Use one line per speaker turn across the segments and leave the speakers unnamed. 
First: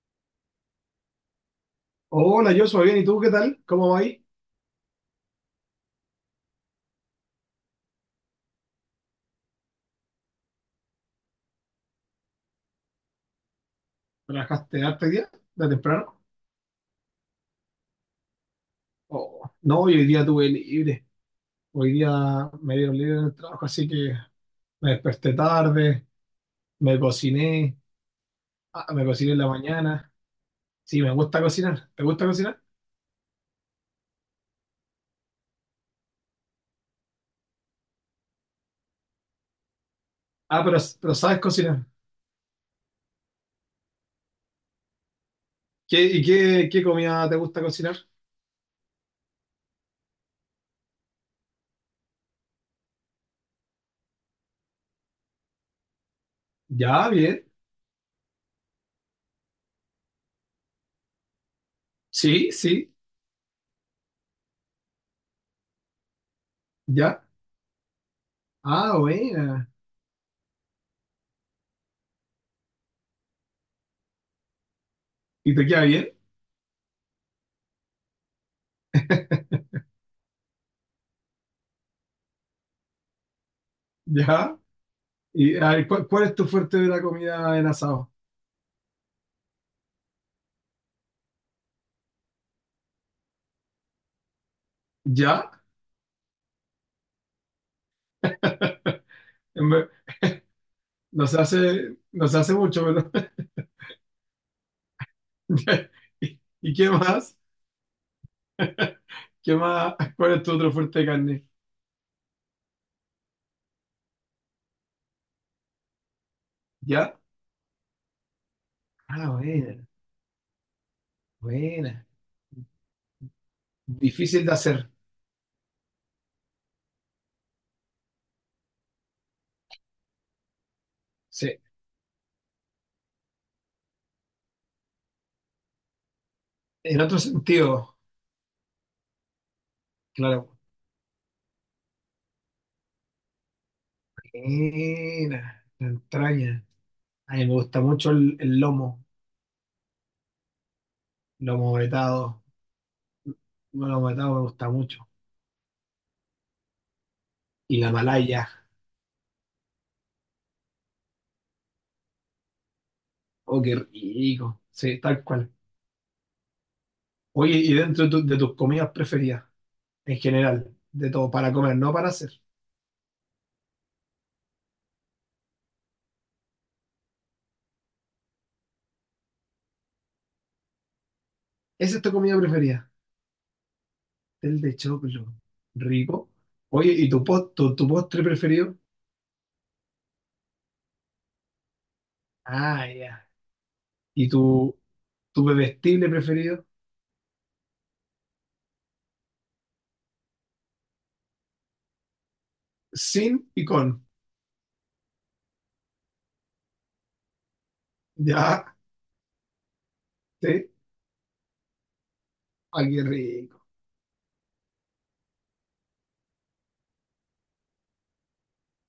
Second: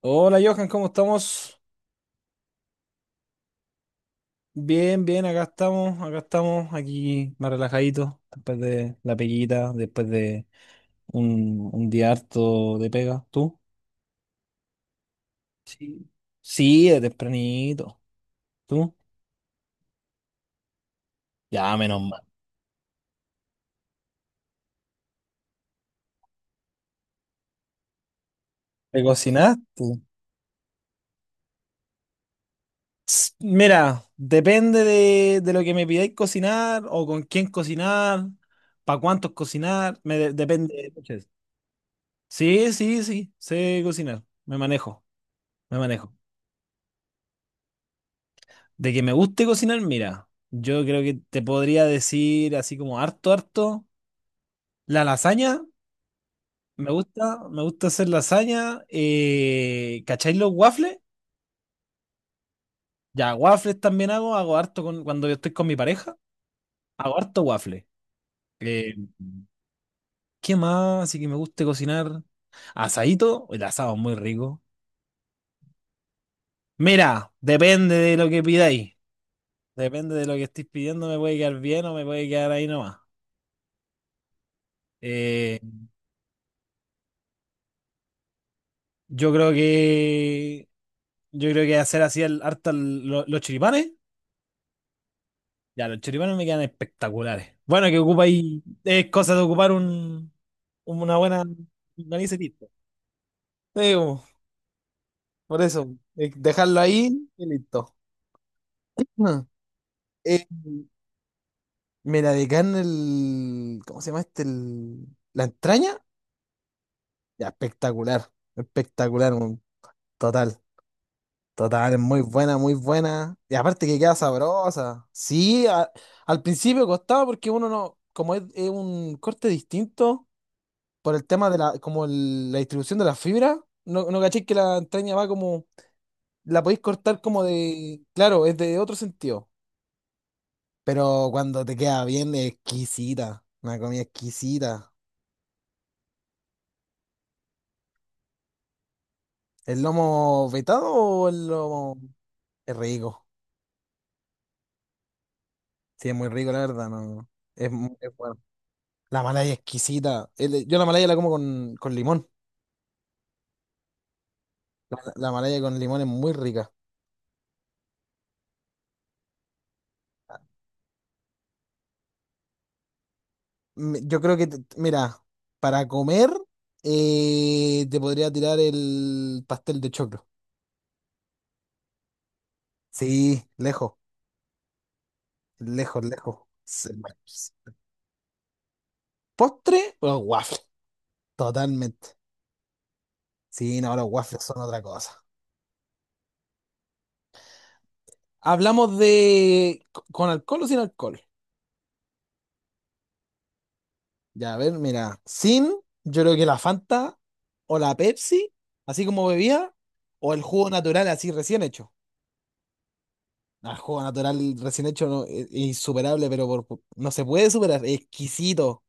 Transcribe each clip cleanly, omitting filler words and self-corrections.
Hola Johan, ¿cómo estamos?
Hola, yo soy bien. ¿Y tú qué tal? ¿Cómo va ahí?
Bien, bien, acá estamos, aquí más relajaditos, después de la peguita, después de un día harto de pega. ¿Tú?
¿Trabajaste harto hoy día? ¿De
Sí.
temprano?
Sí, de tempranito. ¿Tú?
Oh, no, hoy día tuve libre.
Ya,
Hoy
menos mal.
día me dieron libre en el trabajo, así que me desperté tarde, me cociné,
¿Te
me cociné en la
cocinaste?
mañana. Sí, me gusta cocinar. ¿Te gusta cocinar?
Ts, mira, depende de lo que me pidáis cocinar o con quién cocinar, para cuántos cocinar,
Ah, pero,
depende.
pero sabes cocinar.
Sí, sí, sí, sé cocinar, me manejo, me
¿Qué,
manejo.
y qué, qué comida te gusta cocinar?
De que me guste cocinar, mira, yo creo que te podría decir así como harto, harto. La lasaña,
Ya, bien.
me gusta hacer lasaña. ¿Cacháis los waffles?
Sí, sí,
Ya, waffles también hago, hago harto con, cuando yo estoy con mi pareja, hago
ya.
harto waffles. Eh,
Ah, buena.
¿Qué más? Así que me guste cocinar. Asadito, el asado es muy rico.
¿Y te queda bien?
Mira, depende de lo que pidáis. Depende de lo que estéis pidiendo, me puede quedar bien o me puede quedar ahí nomás.
Ya. ¿Y
Eh,
a ver, ¿cuál es tu fuerte de la comida en asado?
yo creo que Yo creo que hacer así el, harta el- lo- los choripanes.
Ya.
Ya, los choripanes me quedan espectaculares. Bueno, que ocupa ahí. Es cosa de ocupar una
Nos
buena
hace,
nariz
nos
y
hace
listo.
mucho, pero-
Sí, como, por eso.
¿Y
Dejarlo
qué
ahí
más?
y listo. Ah,
¿Qué más? ¿Cuál es
eh,
tu otro fuerte de carne?
mira, de carne el. ¿Cómo se llama este? La entraña.
¿Ya?
Ya, espectacular.
Ah,
Espectacular, un
buena,
total. Total, es
buena.
muy buena, muy buena. Y aparte que queda
Difícil de hacer.
sabrosa. Al principio costaba porque uno no, como es un corte distinto por el tema de
Sí.
como la distribución de la fibra, no caché que la entraña va como, la podéis
En otro
cortar como
sentido,
de, claro, es de otro sentido.
claro.
Pero cuando te queda bien, es exquisita, una comida exquisita.
Buena, la entraña. A mí me gusta mucho el lomo,
¿El lomo vetado o el
lomo
lomo?
vetado.
Es rico.
El lomo vetado me gusta mucho.
Sí, es muy rico, la verdad, no.
Y la
Es bueno.
malaya.
La malaya es exquisita. Yo la malaya la como con limón.
Oh, qué rico.
La,
Sí, tal
la
cual.
malaya con limón es muy rica.
Oye, y dentro de, tu- de tus comidas preferidas, en general, de todo, para comer, no para hacer.
Yo creo que, mira, para comer te podría tirar el pastel de choclo.
¿Esa es tu comida preferida?
Sí, lejos,
Pastel de choclo.
lejos,
Rico.
lejos.
Oye,
Se-
¿y tu, pos- tu postre preferido?
Postre, los waffles. Totalmente.
Ah, ya.
Sí, no, los
¿Y
waffles son
tu,
otra cosa.
tu bebestible preferido?
¿Con alcohol o sin alcohol?
Sin y con.
Ya, a ver, mira. Sin, yo creo que la Fanta o la Pepsi,
Ya,
así como bebía, o el jugo
sí.
natural así recién hecho.
Ah, qué rico.
Ah, el jugo natural recién hecho no, es insuperable, pero no se puede superar, es exquisito.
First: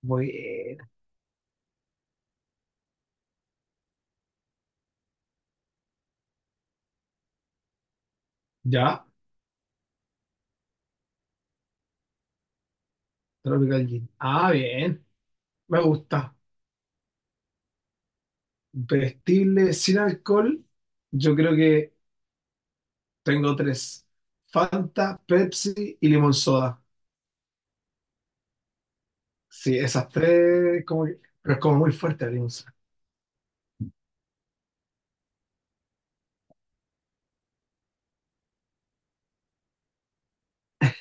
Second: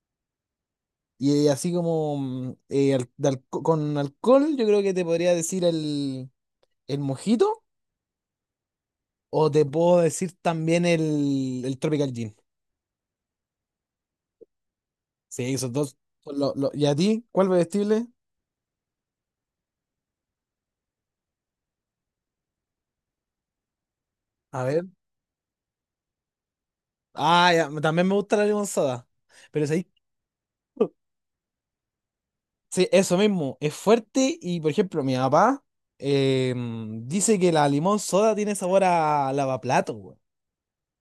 Bueno.
Y así como con alcohol, yo creo que te podría decir el mojito,
Ya,
o te puedo decir también el Tropical Gin.
Tropical Gin. Ah, bien.
Sí, esos
Me
dos.
gusta.
¿Y a ti? ¿Cuál vestible?
Bebestible sin alcohol. Yo creo que tengo tres.
A ver.
Fanta, Pepsi y limón soda.
Ah, ya, también me gusta la limonada. Pero es
Sí,
ahí.
esas tres, como que- pero es como muy fuerte el limón.
Sí, eso mismo, es fuerte y por ejemplo mi papá dice que la limón soda tiene sabor a lavaplato, weón.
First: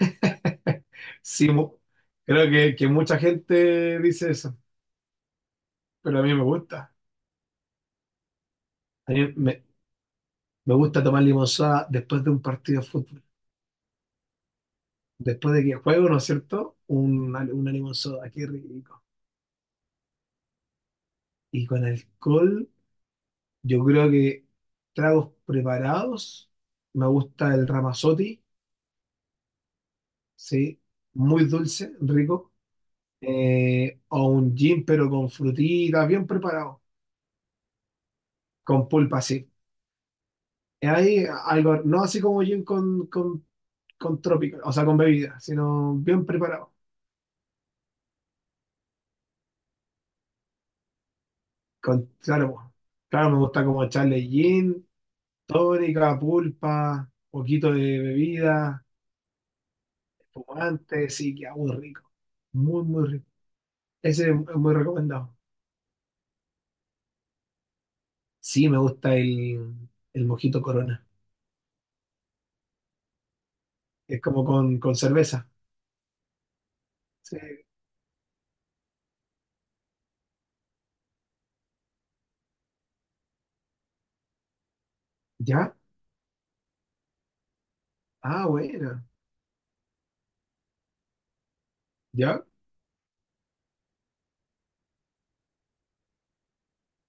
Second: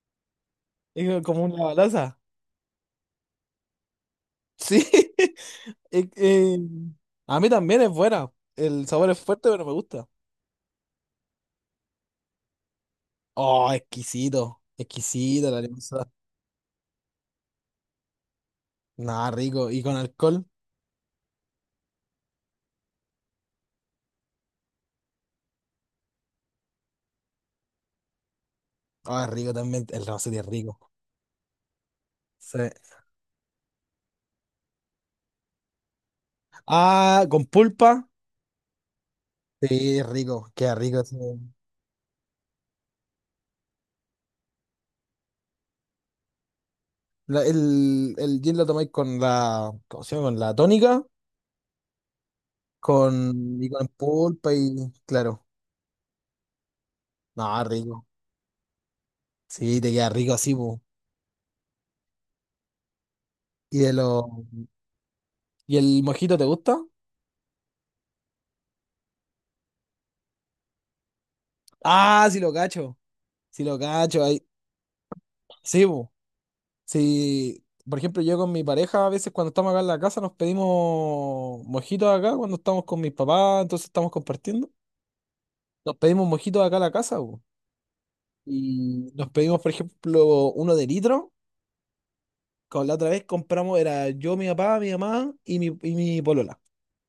Es como
Sí,
un
mu-
lavaloza.
creo que mucha gente dice eso,
Sí, es
pero a mí me
que,
gusta.
em, a mí también es buena, el sabor
A
es
mí
fuerte
me,
pero me gusta.
me gusta tomar limonada después de un partido de fútbol.
Oh, exquisito, exquisito
Después
la
de que
limón
juego,
soda.
¿no es cierto? Una limonada, qué rico.
Nada, rico, y con alcohol,
Y con alcohol, yo creo que tragos preparados. Me gusta el Ramazzotti,
ah, es rico también, el Rosé es rico.
sí, muy dulce, rico.
Sí.
O un gin, pero con frutitas, bien preparado,
Ah, con pulpa,
con pulpa, sí.
sí, es rico, queda rico. Sí.
Hay algo, no así como gin con con trópico, o sea, con bebida, sino bien preparado.
El gin lo tomáis con ¿cómo se llama? Con la tónica.
Con, claro, po. Claro, me
Con,
gusta
y
como
con
echarle
pulpa y
gin,
claro.
tónica, pulpa,
No,
poquito de
rico.
bebida,
Sí, te queda rico así, po.
espumante, sí, que muy rico. Muy, muy rico.
¿Y de los
Ese es muy recomendado.
¿Y el mojito te gusta?
Sí, me gusta el mojito Corona.
Ah, sí lo cacho. Sí lo
Es
cacho. Ahí.
como con cerveza.
Sí, po.
Sí.
Sí. Por ejemplo, yo con mi pareja, a veces cuando estamos acá en la casa, nos pedimos mojitos acá, cuando estamos con mis papás, entonces estamos compartiendo.
¿Ya?
Nos pedimos mojitos acá en la casa, po.
Ah, bueno.
Y nos pedimos, por ejemplo, uno de litro.
¿Ya?
Con la otra vez compramos, era yo, mi papá, mi mamá y mi polola.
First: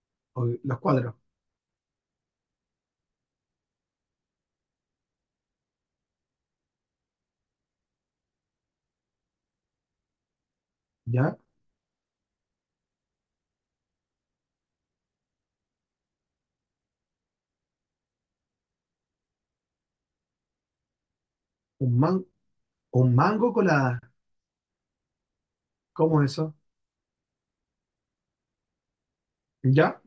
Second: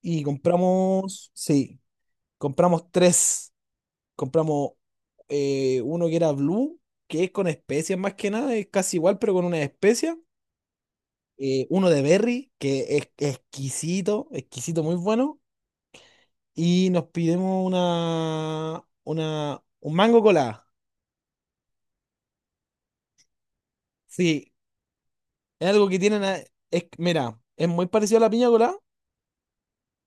Y
O- los cuadros.
compramos, sí, compramos tres. Compramos uno que era blue, que es con especias más que nada, es casi igual, pero con una especia.
¿Ya?
Uno de berry, que es exquisito, exquisito, muy bueno. Y nos pidimos un mango colada.
Un, man, un mango colada.
Sí, es algo que
¿Cómo
tienen,
es eso?
es, mira, es muy parecido a la piña colada
¿Ya?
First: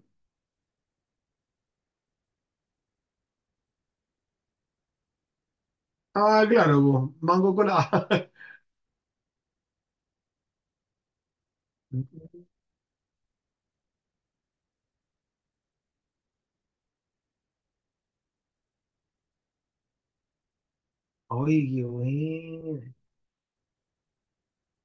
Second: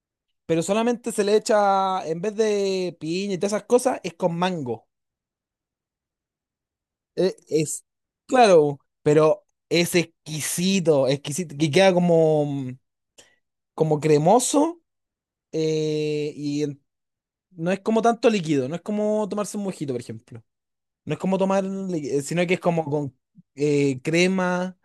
pero solamente se le echa, en vez de piña y todas esas cosas, es con mango.
Ah, claro, po,
Eh,
mango
Es,
colada.
claro, pero es exquisito, exquisito, que queda como, como cremoso eh, y en- no es como tanto líquido, no es como tomarse un mojito, por ejemplo. No es como tomar,
Oye, qué
li- sino que es como
bueno.
con crema,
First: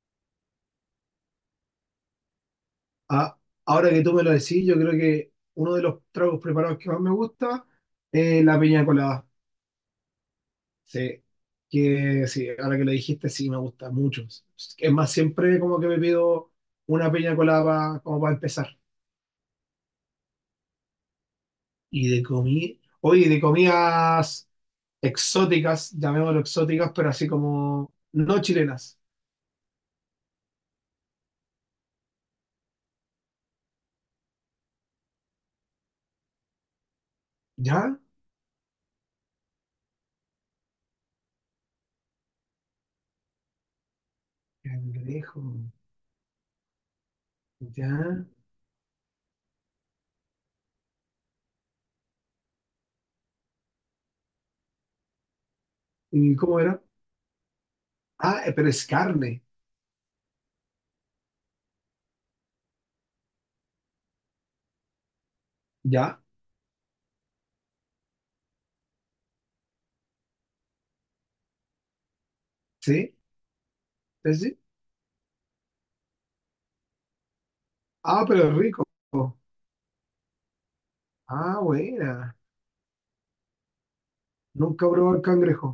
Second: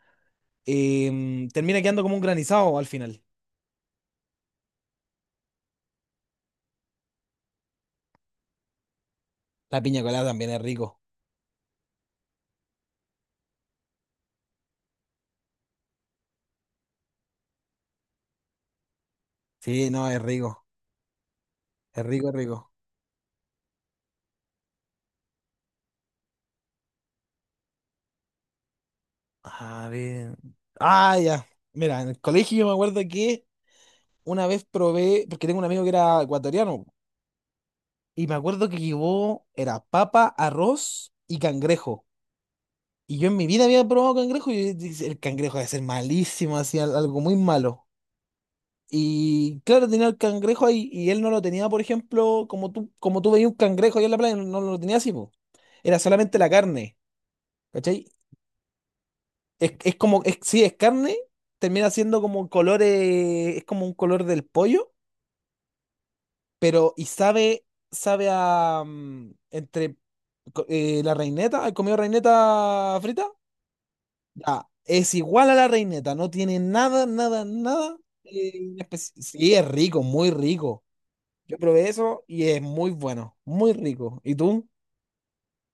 termina quedando como un granizado al final.
Ah, ahora que tú me lo decís, yo creo que uno de los tragos preparados que más me gusta es la piña colada.
La piña colada también es rico.
Sí, que sí, ahora que lo dijiste, sí, me gusta mucho. Es más, siempre como que me pido una piña colada pa- como para empezar.
Sí, no, es rico, es
Y de
rico, es rico.
comida, oye, de comidas exóticas, llamémoslo exóticas, pero así como no chilenas.
A ver. Ah, ya. Mira, en el colegio yo me acuerdo que una vez probé, porque tengo un amigo que era ecuatoriano,
¿Ya?
y me acuerdo que llevó, era papa, arroz y cangrejo. Y yo en mi vida había probado cangrejo y yo dije, el
Cangrejo,
cangrejo debe ser malísimo, hacía algo muy malo.
¿ya?
Y claro, tenía el cangrejo ahí y él no lo tenía, por ejemplo, como tú veías un cangrejo ahí en la playa, no, no lo tenía así, po. Era
¿Y
solamente la
cómo era?
carne, ¿cachai?
Ah, pero es carne,
Sí, es carne, termina siendo como colores, es como un color del pollo,
¿ya?
pero y sabe, sabe a, entre la reineta, ¿has comido reineta
Sí,
frita?
sí, sí.
Ya, es igual a la reineta, no tiene nada, nada, nada.
Ah, pero es rico.
Sí, es rico, muy rico. Yo
Ah,
probé eso
buena.
y es muy bueno, muy rico. ¿Y tú?
Nunca probé el cangrejo.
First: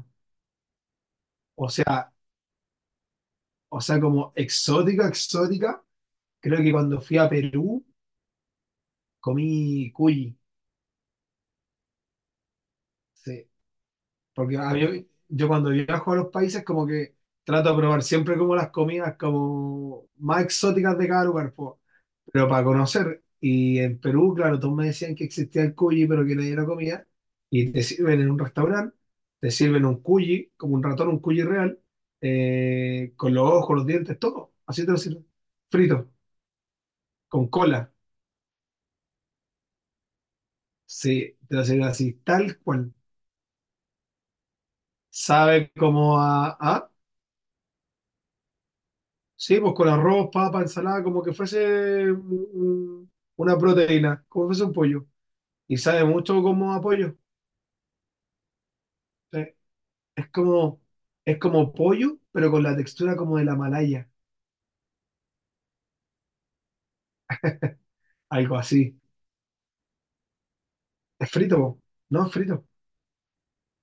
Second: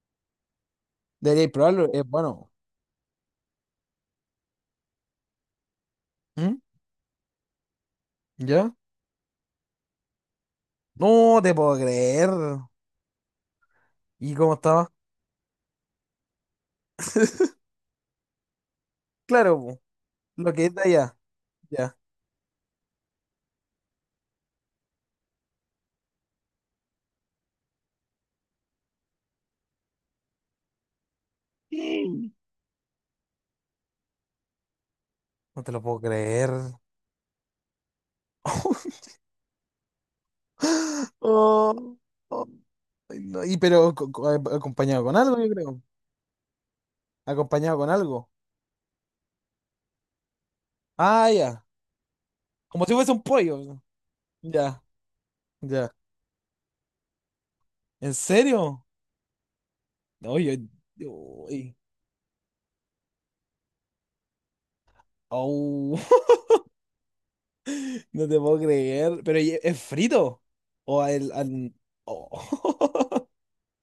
Deberías
O
probarlo, es
sea,
bueno.
o sea, como exótica, exótica.
¿Mm?
Creo que cuando fui a Perú
¿Ya?
comí cuy.
No te puedo creer.
Sí.
¿Y cómo
Porque a
estaba?
mí- yo cuando viajo a los países como que trato de probar siempre como las comidas
Claro, po.
como más
Lo que es de
exóticas de
allá.
cada lugar, po.
Ya.
Pero para conocer. Y en Perú, claro, todos me decían que existía el cuyi, pero que nadie lo comía. Y te sirven en un restaurante, te sirven un cuyi, como un ratón, un cuyi real, con los ojos, los dientes, todo. Así te lo sirven.
No te lo puedo
Frito,
creer.
con cola. Sí, te lo sirven
Oh,
así,
oh,
tal cual.
ay, no, y pero acompañado con algo, yo
Sabe
creo.
como a-
Acompañado con algo.
sí, pues con arroz, papa, ensalada, como
Ah,
que
ya.
fuese
Como si fuese un
una
pollo.
proteína, como fuese un
Ya,
pollo. Y
ya.
sabe mucho como a pollo.
¿En serio?
Sí. Es
No, yo-
como, es como
uy,
pollo, pero con la textura como de la malaya,
au, no te
algo
puedo
así.
creer. Pero ¿y ¿es frito? O al,
Es frito, po.
al-
No es frito.
oh.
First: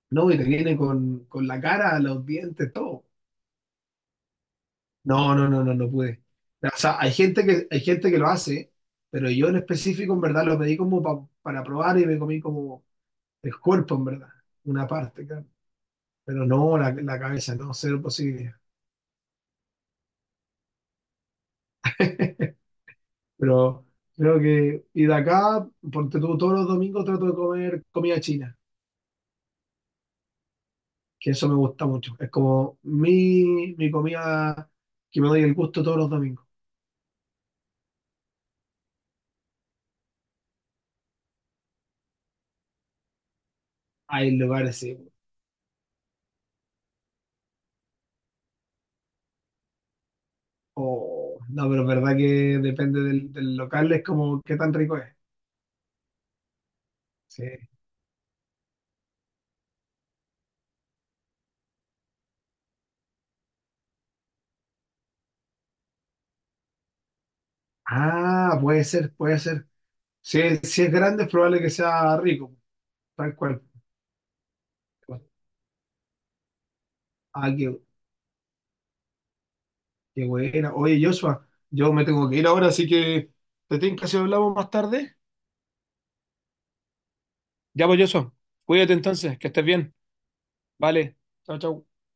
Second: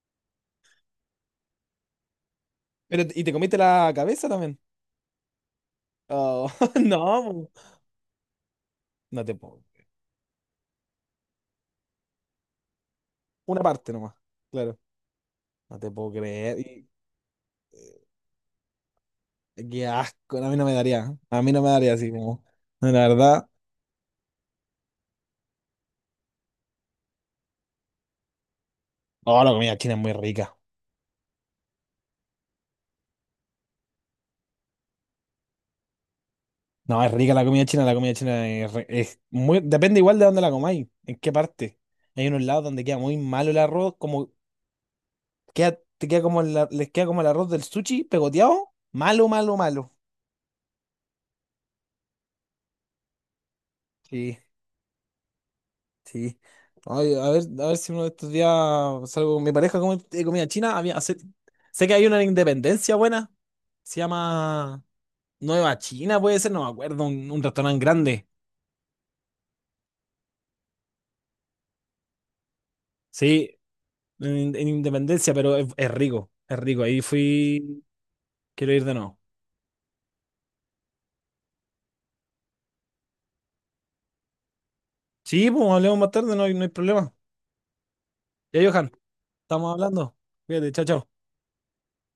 No, y te viene con la cara, los dientes,
Pero,
todo.
¿y te comiste la cabeza también?
No, no, no, no, no pude.
Oh,
O sea,
no,
hay gente que lo hace,
no
pero
te
yo en
puedo.
específico, en verdad, lo pedí como pa- para probar y me comí como el
Una parte
cuerpo, en
nomás.
verdad,
Claro.
una parte, claro.
No te puedo
Pero
creer.
no
Y,
la, la cabeza, no, cero posibilidad.
qué asco. No, a mí no me daría. ¿Eh? A mí no me daría así como. No, la verdad.
Pero creo que, y de acá, porque tú todos los domingos trato de comer comida china.
No, la comida china es muy rica.
Que eso me gusta mucho. Es como mi comida que me doy el gusto todos los domingos.
No, es rica la comida china. Es muy. Depende igual de dónde la comáis. En qué parte. Hay unos lados donde queda muy malo el arroz. Como
Hay lugares, sí.
queda, te queda como les queda como el arroz del sushi pegoteado. Malo, malo, malo.
Oh, no, pero es verdad que depende del, del local, es
Sí,
como qué tan rico es.
sí. Ay,
Sí.
a ver si uno de estos días salgo con mi pareja a comer comida china. Sé que hay una en Independencia buena. Se llama. Nueva China puede ser, no me acuerdo, un restaurante grande.
Ah, puede ser, puede ser. Si es, si es grande, es probable que sea rico, tal
Sí,
cual.
en Independencia, pero es rico, es rico. Ahí
Ah, qué,
fui, quiero ir de nuevo.
qué buena. Oye, Joshua, yo me tengo que ir ahora, así que te tengo que hacer hablamos más tarde.
Sí, pues hablemos más tarde, no hay, no hay problema.
Ya pues, Joshua,
Ya, Johan,
cuídate entonces, que estés
estamos
bien.
hablando. Cuídate, chao, chao.
Vale, chao, chao.